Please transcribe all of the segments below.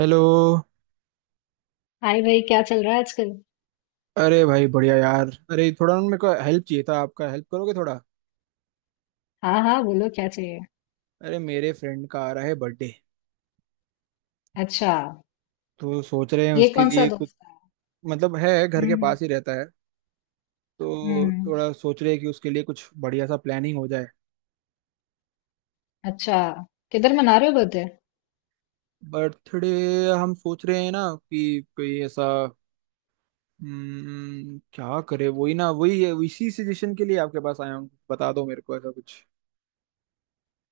Hello. Hi भाई, क्या चल रहा है आजकल? अरे भाई बढ़िया यार। अरे थोड़ा ना, मेरे को हेल्प चाहिए था आपका। हेल्प करोगे थोड़ा? हाँ हाँ, बोलो क्या चाहिए। अरे मेरे फ्रेंड का आ रहा है बर्थडे। अच्छा, तो सोच रहे हैं ये उसके कौन सा लिए कुछ। दोस्त है? मतलब है घर के हम्म। पास ही रहता है। तो हम्म। थोड़ा सोच रहे हैं कि उसके लिए कुछ बढ़िया सा प्लानिंग हो जाए। अच्छा। किधर मना रहे हो बर्थडे? बर्थडे। हम सोच रहे हैं ना कि कोई ऐसा। क्या करे, वही ना वही इसी सजेशन के लिए आपके पास आया हूँ। बता दो मेरे को ऐसा कुछ।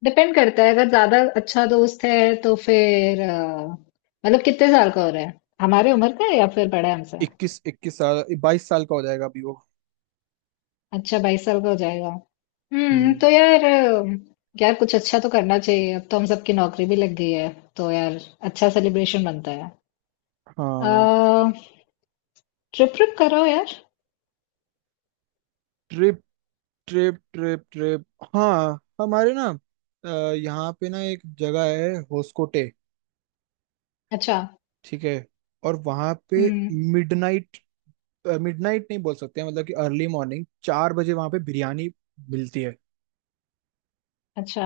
डिपेंड करता है, अगर ज्यादा अच्छा दोस्त है तो फिर मतलब कितने साल का हो रहा है? हमारे उम्र का है या फिर बड़ा है हमसे? इक्कीस इक्कीस साल 22 साल का हो जाएगा अभी वो। अच्छा, 22 साल का हो जाएगा। हम्म, हम्म। तो यार यार कुछ अच्छा तो करना चाहिए। अब तो हम सबकी नौकरी भी लग गई है, तो यार अच्छा सेलिब्रेशन बनता है। हाँ। अ ट्रिप ट्रिप करो यार। Trip trip trip. हाँ हमारे ना, अ, यहाँ पे ना एक जगह है होस्कोटे। अच्छा। ठीक है। और वहाँ पे हम्म। मिडनाइट, मिडनाइट नहीं बोल सकते हैं मतलब कि अर्ली मॉर्निंग 4 बजे वहाँ पे बिरयानी मिलती है। अच्छा।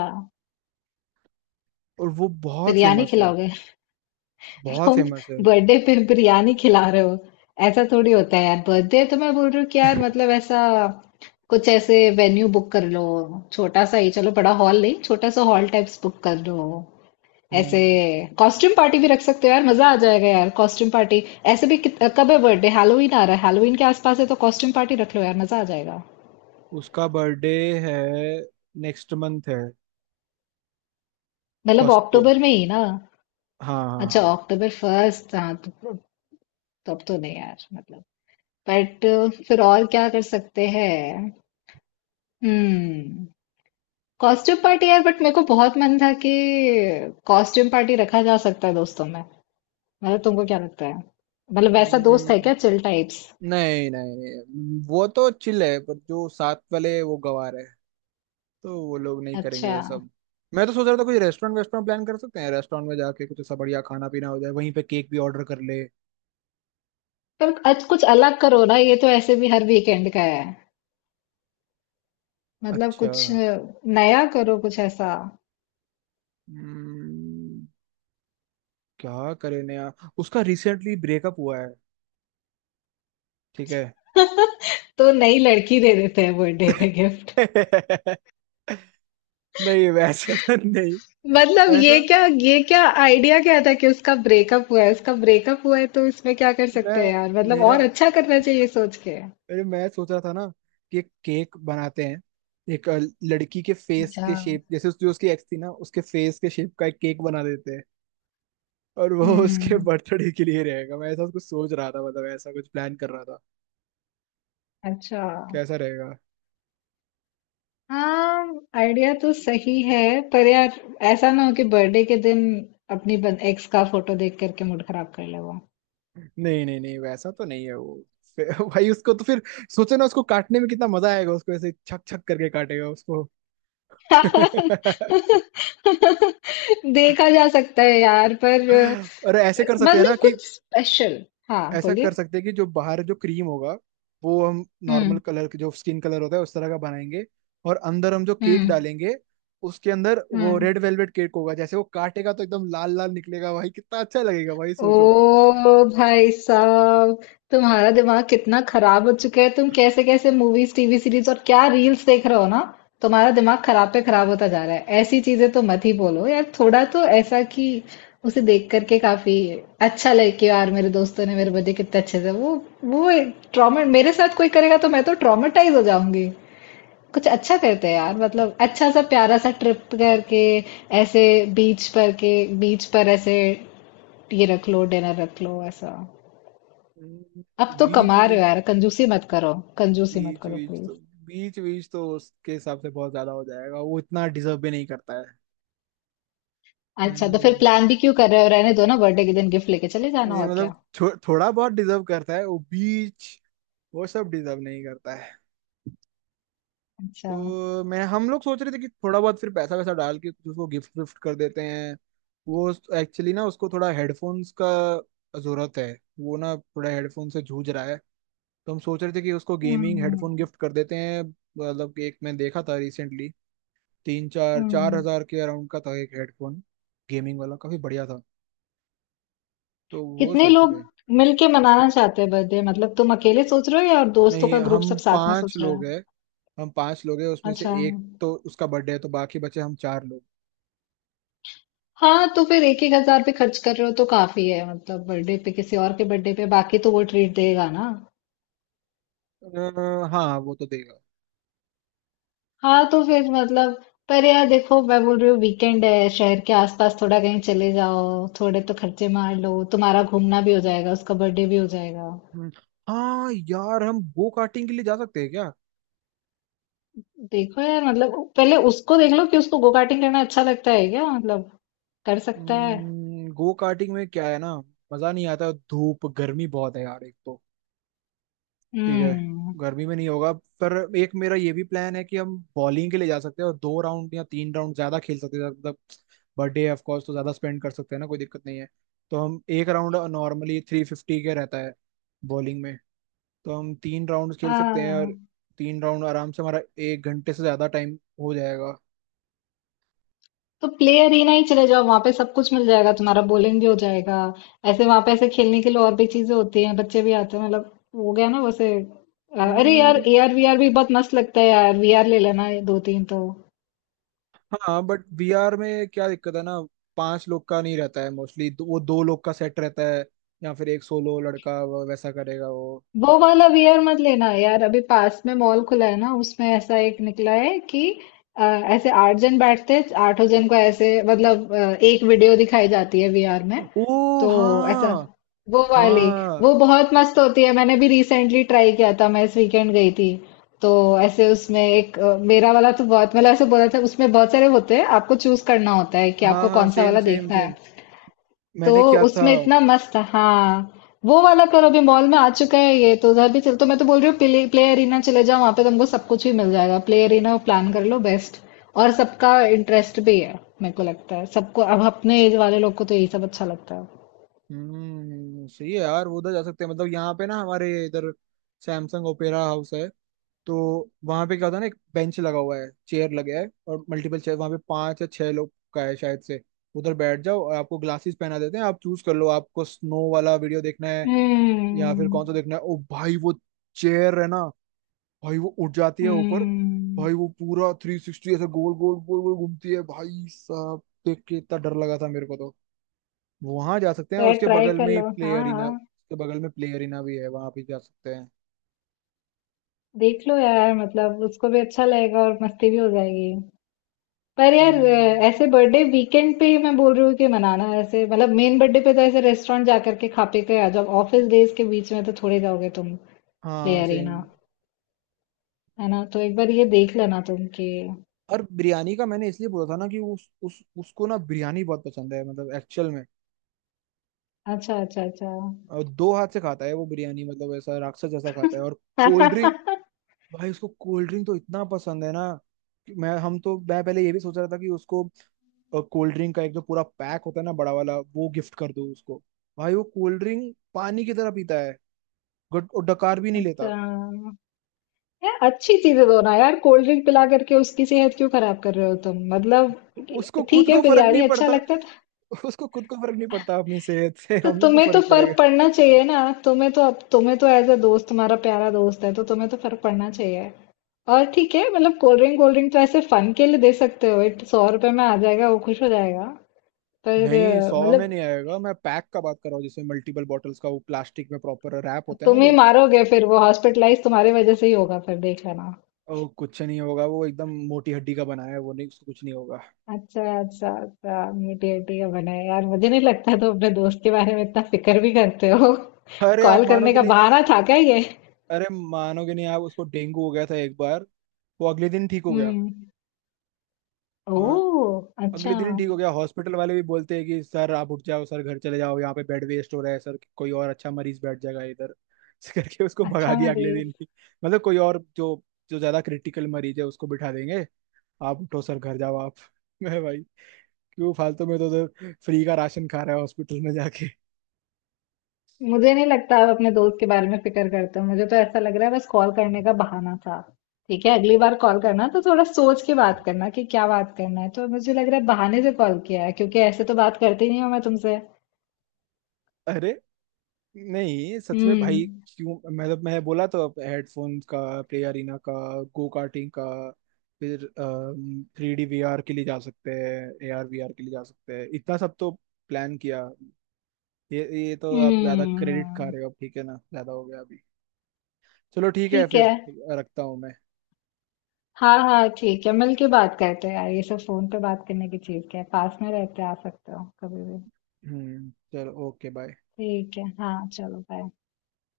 और वो बहुत बिरयानी फेमस है। खिलाओगे? बहुत तुम फेमस है। बर्थडे पे बिरयानी खिला रहे हो? ऐसा थोड़ी होता है यार। बर्थडे तो मैं बोल रही हूँ कि यार, मतलब ऐसा कुछ, ऐसे वेन्यू बुक कर लो। छोटा सा ही चलो, बड़ा हॉल नहीं, छोटा सा हॉल टाइप्स बुक कर लो। ऐसे हम्म, कॉस्ट्यूम पार्टी भी रख सकते हो यार, मजा आ जाएगा यार, कॉस्ट्यूम पार्टी। ऐसे भी कब है बर्थडे? हैलोवीन आ रहा है, हैलोवीन के आसपास है तो कॉस्ट्यूम पार्टी रख लो यार, मजा आ जाएगा। उसका बर्थडे है, नेक्स्ट मंथ है। मतलब फर्स्ट को। अक्टूबर में ही ना? हाँ हाँ अच्छा, हाँ। अक्टूबर फर्स्ट, हाँ तो अब तो नहीं यार मतलब, बट फिर और क्या कर सकते हैं? हम्म। कॉस्ट्यूम पार्टी यार, बट मेरे को बहुत मन था कि कॉस्ट्यूम पार्टी रखा जा सकता है दोस्तों में। मतलब तुमको क्या लगता है? मतलब वैसा दोस्त है हम्म, क्या, चिल टाइप्स? नहीं नहीं, वो तो चिल है पर जो साथ वाले वो गवार है। तो वो लोग नहीं करेंगे अच्छा। ये सब। मैं तो सोच रहा था कुछ रेस्टोरेंट वेस्टोरेंट प्लान कर सकते हैं। रेस्टोरेंट में जाके कुछ ऐसा बढ़िया खाना पीना हो जाए, वहीं पे केक भी ऑर्डर कर ले। पर आज कुछ अलग करो ना, ये तो ऐसे भी हर वीकेंड का है। मतलब अच्छा। कुछ नया करो, कुछ ऐसा। हम्म, क्या करें नया? उसका रिसेंटली ब्रेकअप हुआ है। ठीक है। तो नई लड़की दे देते हैं बर्थडे पे गिफ्ट। नहीं, वैसे तो नहीं। मतलब ये वैसा क्या, ये क्या आइडिया क्या था कि उसका ब्रेकअप हुआ है, उसका ब्रेकअप हुआ है तो इसमें क्या कर मैं सकते हैं यार? मतलब मेरा और अच्छा करना चाहिए सोच के। अरे मैं सोच रहा था ना कि एक केक बनाते हैं। एक लड़की के फेस अच्छा। के शेप जैसे जो उसकी एक्स थी ना, उसके फेस के शेप का एक केक बना देते हैं। और वो उसके हम्म। बर्थडे के लिए रहेगा। मैं ऐसा कुछ सोच रहा था, मतलब ऐसा कुछ प्लान कर रहा था। अच्छा। कैसा रहेगा? हाँ, आइडिया तो सही है, पर यार ऐसा ना हो कि बर्थडे के दिन अपनी एक्स का फोटो देख करके मूड खराब कर ले वो। नहीं नहीं नहीं, वैसा तो नहीं है वो। भाई उसको तो फिर सोचो ना, उसको काटने में कितना मजा आएगा। उसको ऐसे छक छक करके काटेगा उसको। देखा जा सकता है यार, पर और ऐसे कर सकते हैं ना मतलब कि कुछ स्पेशल। हाँ ऐसा कर बोलिए। सकते हैं कि जो बाहर जो क्रीम होगा वो हम नॉर्मल हम्म। कलर के, जो स्किन कलर होता है उस तरह का बनाएंगे। और अंदर हम जो केक हम्म। डालेंगे, उसके अंदर वो हम्म। रेड वेलवेट केक होगा। जैसे वो काटेगा तो एकदम लाल लाल निकलेगा। भाई कितना अच्छा लगेगा, भाई सोचो। ओ भाई साहब, तुम्हारा दिमाग कितना खराब हो चुका है। तुम कैसे कैसे मूवीज, टीवी सीरीज और क्या रील्स देख रहे हो ना। तुम्हारा दिमाग खराब पे खराब होता जा रहा है। ऐसी चीजें तो मत ही बोलो यार, थोड़ा तो ऐसा कि उसे देख करके काफी अच्छा लगे कि यार मेरे दोस्तों ने मेरे बर्थडे कितने अच्छे से वो ट्रॉमा मेरे साथ कोई करेगा तो मैं तो ट्रॉमेटाइज हो जाऊंगी। कुछ अच्छा करते हैं यार, मतलब अच्छा सा प्यारा सा ट्रिप करके, ऐसे बीच पर के, बीच पर ऐसे ये रख लो, डिनर रख लो ऐसा। हम्म, अब तो बीच कमा रहे हो बीच यार, कंजूसी मत करो। कंजूसी मत बीच करो बीच प्लीज। तो, बीच बीच तो उसके हिसाब से बहुत ज्यादा हो जाएगा। वो इतना डिजर्व भी नहीं करता है। अच्छा, तो फिर हम्म। प्लान भी क्यों कर रहे हो? रहने दो ना, बर्थडे के दिन गिफ्ट लेके चले ये जाना और मतलब क्या। थोड़ा बहुत डिजर्व करता है वो। बीच वो सब डिजर्व नहीं करता है। अच्छा। तो मैं हम लोग सोच रहे थे कि थोड़ा बहुत फिर पैसा वैसा डाल के कुछ उसको गिफ्ट विफ्ट कर देते हैं। वो एक्चुअली ना, उसको थोड़ा हेडफोन्स का जरूरत है। वो ना थोड़ा हेडफोन से जूझ रहा है। तो हम सोच रहे थे कि उसको गेमिंग हेडफोन हम्म। गिफ्ट कर देते हैं। मतलब कि एक मैं देखा था रिसेंटली, तीन चार चार हम्म। हजार के अराउंड का था एक हेडफोन। गेमिंग वाला काफी बढ़िया था। तो वो कितने सोच लोग रहे हैं। मिलके मनाना चाहते हैं बर्थडे? मतलब तुम अकेले सोच रहे हो या दोस्तों नहीं, का ग्रुप हम सब साथ में पांच सोच रहा लोग है? हैं। हम पांच लोग हैं, उसमें से अच्छा। एक तो उसका बर्थडे है, तो बाकी बचे हम 4 लोग। हाँ, तो फिर एक एक हजार पे खर्च कर रहे हो तो काफी है। मतलब बर्थडे पे, किसी और के बर्थडे पे, बाकी तो वो ट्रीट देगा ना। हाँ वो तो देगा। हाँ, तो फिर मतलब, पर यार देखो मैं बोल रही हूँ वीकेंड है, शहर के आसपास थोड़ा कहीं चले जाओ, थोड़े तो खर्चे मार लो, तुम्हारा घूमना भी हो जाएगा, उसका बर्थडे भी हो जाएगा। हम्म, हाँ यार हम गो कार्टिंग के लिए जा सकते हैं क्या? देखो यार मतलब पहले उसको देख लो कि उसको गो कार्टिंग करना अच्छा लगता है क्या? मतलब कर सकता है। गो कार्टिंग में क्या है ना, मजा नहीं आता। धूप गर्मी बहुत है यार एक तो। ठीक है, हम्म। गर्मी में नहीं होगा। पर एक मेरा ये भी प्लान है कि हम बॉलिंग के लिए जा सकते हैं और 2 राउंड या 3 राउंड ज्यादा खेल सकते हैं, मतलब बर्थडे ऑफ कोर्स तो ज्यादा स्पेंड कर सकते हैं ना, कोई दिक्कत नहीं है। तो हम एक राउंड नॉर्मली 350 के रहता है बॉलिंग में। तो हम 3 राउंड खेल सकते हैं और हाँ, 3 राउंड आराम से हमारा 1 घंटे से ज्यादा टाइम हो जाएगा। तो प्ले अरेना ही चले जाओ, वहां पे सब कुछ मिल जाएगा, तुम्हारा बॉलिंग भी हो जाएगा। ऐसे वहां पे ऐसे खेलने के लिए और भी चीजें होती हैं, बच्चे भी आते हैं मतलब। हो गया ना वैसे। अरे यार, हम्म, एआर वीआर भी बहुत मस्त लगता है यार, वीआर ले लेना ये दो तीन तो। हाँ बट VR में क्या दिक्कत है ना, 5 लोग का नहीं रहता है। मोस्टली वो 2 लोग का सेट रहता है या फिर एक सोलो लड़का, वो वैसा करेगा वो। वो वाला वीआर मत लेना यार, अभी पास में मॉल खुला है ना, उसमें ऐसा एक निकला है कि ऐसे 8 जन बैठते हैं, आठों जन को ऐसे मतलब एक वीडियो दिखाई जाती है वीआर में, ओ तो ऐसा, हाँ। वो वाली हाँ। वो बहुत मस्त होती है। मैंने भी रिसेंटली ट्राई किया था, मैं इस वीकेंड गई थी। तो ऐसे उसमें एक मेरा वाला तो बहुत, मतलब ऐसे बोला था, उसमें बहुत सारे होते हैं, आपको चूज करना होता है कि हाँ आपको हाँ कौन सा सेम वाला सेम देखना सेम है। तो मैंने किया था। उसमें इतना मस्त था। हाँ, वो वाला करो। अभी मॉल में आ चुका है ये, तो उधर भी चल, तो मैं तो बोल रही हूँ प्ले एरिना चले जाओ, वहां पे तुमको सब कुछ भी मिल जाएगा, प्ले एरिना प्लान कर लो, बेस्ट। और सबका इंटरेस्ट भी है। मेरे को लगता है सबको, अब अपने एज वाले लोग को तो यही सब अच्छा लगता है। सही है यार, वो उधर जा सकते हैं। मतलब यहाँ पे ना हमारे इधर सैमसंग ओपेरा हाउस है। तो वहां पे क्या होता है ना, एक बेंच लगा हुआ है, चेयर लगा है और मल्टीपल चेयर। वहां पे 5 या 6 लोग का है शायद से। उधर बैठ जाओ और आपको ग्लासेस पहना देते हैं। आप चूज कर लो, आपको स्नो वाला वीडियो देखना है या फिर कौन सा हम्म। देखना है। ओ भाई वो चेयर है ना, भाई वो उठ जाती है ऊपर। हम्म। भाई वो पूरा 360 ऐसे गोल गोल घूमती है। भाई साहब देख के इतना डर लगा था मेरे को तो। वहां जा सकते हैं। और तो उसके ट्राई बगल कर में ही लो। प्ले हाँ अरीना, हाँ, उसके बगल में प्ले अरीना भी है, वहां भी जा सकते हैं। देख लो यार, मतलब उसको भी अच्छा लगेगा और मस्ती भी हो जाएगी। पर यार हाँ ऐसे बर्थडे वीकेंड पे मैं बोल रही हूँ कि मनाना। ऐसे मतलब मेन बर्थडे पे तो ऐसे रेस्टोरेंट जा करके खा पी के आ जाओ, ऑफिस डेज के बीच में तो थोड़े जाओगे तुम। प्ले हाँ अरेना सेम। है ना, तो एक बार ये देख लेना तुम कि और बिरयानी का मैंने इसलिए बोला था ना कि उस उसको ना बिरयानी बहुत पसंद है मतलब एक्चुअल में। अच्छा अच्छा अच्छा। और दो हाथ से खाता है वो बिरयानी, मतलब ऐसा राक्षस जैसा खाता है। और कोल्ड ड्रिंक, भाई उसको कोल्ड ड्रिंक तो इतना पसंद है ना कि मैं हम तो मैं पहले ये भी सोच रहा था कि उसको कोल्ड ड्रिंक का एक जो पूरा पैक होता है ना, बड़ा वाला, वो गिफ्ट कर दो उसको। भाई वो कोल्ड ड्रिंक पानी की तरह पीता है। और डकार भी नहीं लेता। अच्छा यार, अच्छी चीजें दो ना यार। कोल्ड ड्रिंक पिला करके उसकी सेहत क्यों खराब कर रहे हो तुम मतलब। उसको खुद ठीक है, को फर्क बिरयानी नहीं अच्छा पड़ता। लगता है। उसको खुद को फर्क नहीं पड़ता अपनी सेहत से, तो हमें क्यों तुम्हें तो फर्क पड़ेगा। फर्क पड़ना चाहिए ना, तुम्हें तो, अब तुम्हें तो एज अ दोस्त, तुम्हारा प्यारा दोस्त है तो तुम्हें तो फर्क पड़ना चाहिए। और ठीक है मतलब, कोल्ड ड्रिंक तो ऐसे फन के लिए दे सकते हो, इट 100 रुपए में आ जाएगा, वो खुश हो जाएगा। पर नहीं, 100 में मतलब नहीं आएगा। मैं पैक का बात कर रहा हूँ, जिसमें मल्टीपल बॉटल्स का वो प्लास्टिक में प्रॉपर रैप होता है ना तुम ही जो। मारोगे फिर, वो हॉस्पिटलाइज तुम्हारी वजह से ही होगा फिर, देख लेना। ओ, कुछ नहीं होगा, वो एकदम मोटी हड्डी का बनाया है वो। नहीं, उसको कुछ नहीं होगा। अच्छा अच्छा अच्छा, मीठी मीठी का बना है यार। मुझे नहीं लगता तुम अपने दोस्त के बारे में इतना फिक्र भी करते हो। अरे आप कॉल करने मानोगे का नहीं। बहाना था क्या ये? अरे मानोगे नहीं आप, उसको डेंगू हो गया था एक बार। वो अगले दिन ठीक हो गया। हम्म। हाँ। ओह अच्छा। अगले दिन ही ठीक हो गया। हॉस्पिटल वाले भी बोलते हैं कि सर आप उठ जाओ, सर घर चले जाओ, यहाँ पे बेड वेस्ट हो रहा है सर। कोई और अच्छा मरीज बैठ जाएगा इधर। ऐसे करके उसको भगा अच्छा दिया अगले मनीष, दिन ही। मतलब कोई और जो, जो ज्यादा क्रिटिकल मरीज है उसको बिठा देंगे। आप उठो सर, घर जाओ आप। मैं भाई क्यों फालतू में तो उधर फ्री का राशन खा रहा है हॉस्पिटल में जाके। मुझे नहीं लगता आप अपने दोस्त के बारे में फिक्र करते हो, मुझे तो ऐसा लग रहा है बस कॉल करने का बहाना था। ठीक है, अगली बार कॉल करना तो थोड़ा सोच के बात करना कि क्या बात करना है, तो मुझे लग रहा है बहाने से कॉल किया है, क्योंकि ऐसे तो बात करती नहीं हूँ मैं तुमसे। अरे नहीं, सच में हम्म। भाई। क्यों, मतलब मैं बोला तो अब हेडफोन का, प्ले अरीना का, गो कार्टिंग का, फिर 3D VR के लिए जा सकते हैं, AR VR के लिए जा सकते हैं। इतना सब तो प्लान किया। ये ये तो आप ज्यादा क्रेडिट खा हम्म। रहे हो अब, ठीक है ना? ज्यादा हो गया अभी। चलो ठीक है ठीक फिर, है। रखता हूँ मैं। हाँ हाँ, ठीक है मिलके बात करते हैं यार, ये सब फोन पे बात करने की चीज क्या है, पास में रहते हैं, आ सकते हो कभी भी। चलो, ओके बाय। ठीक है, हाँ, चलो बाय।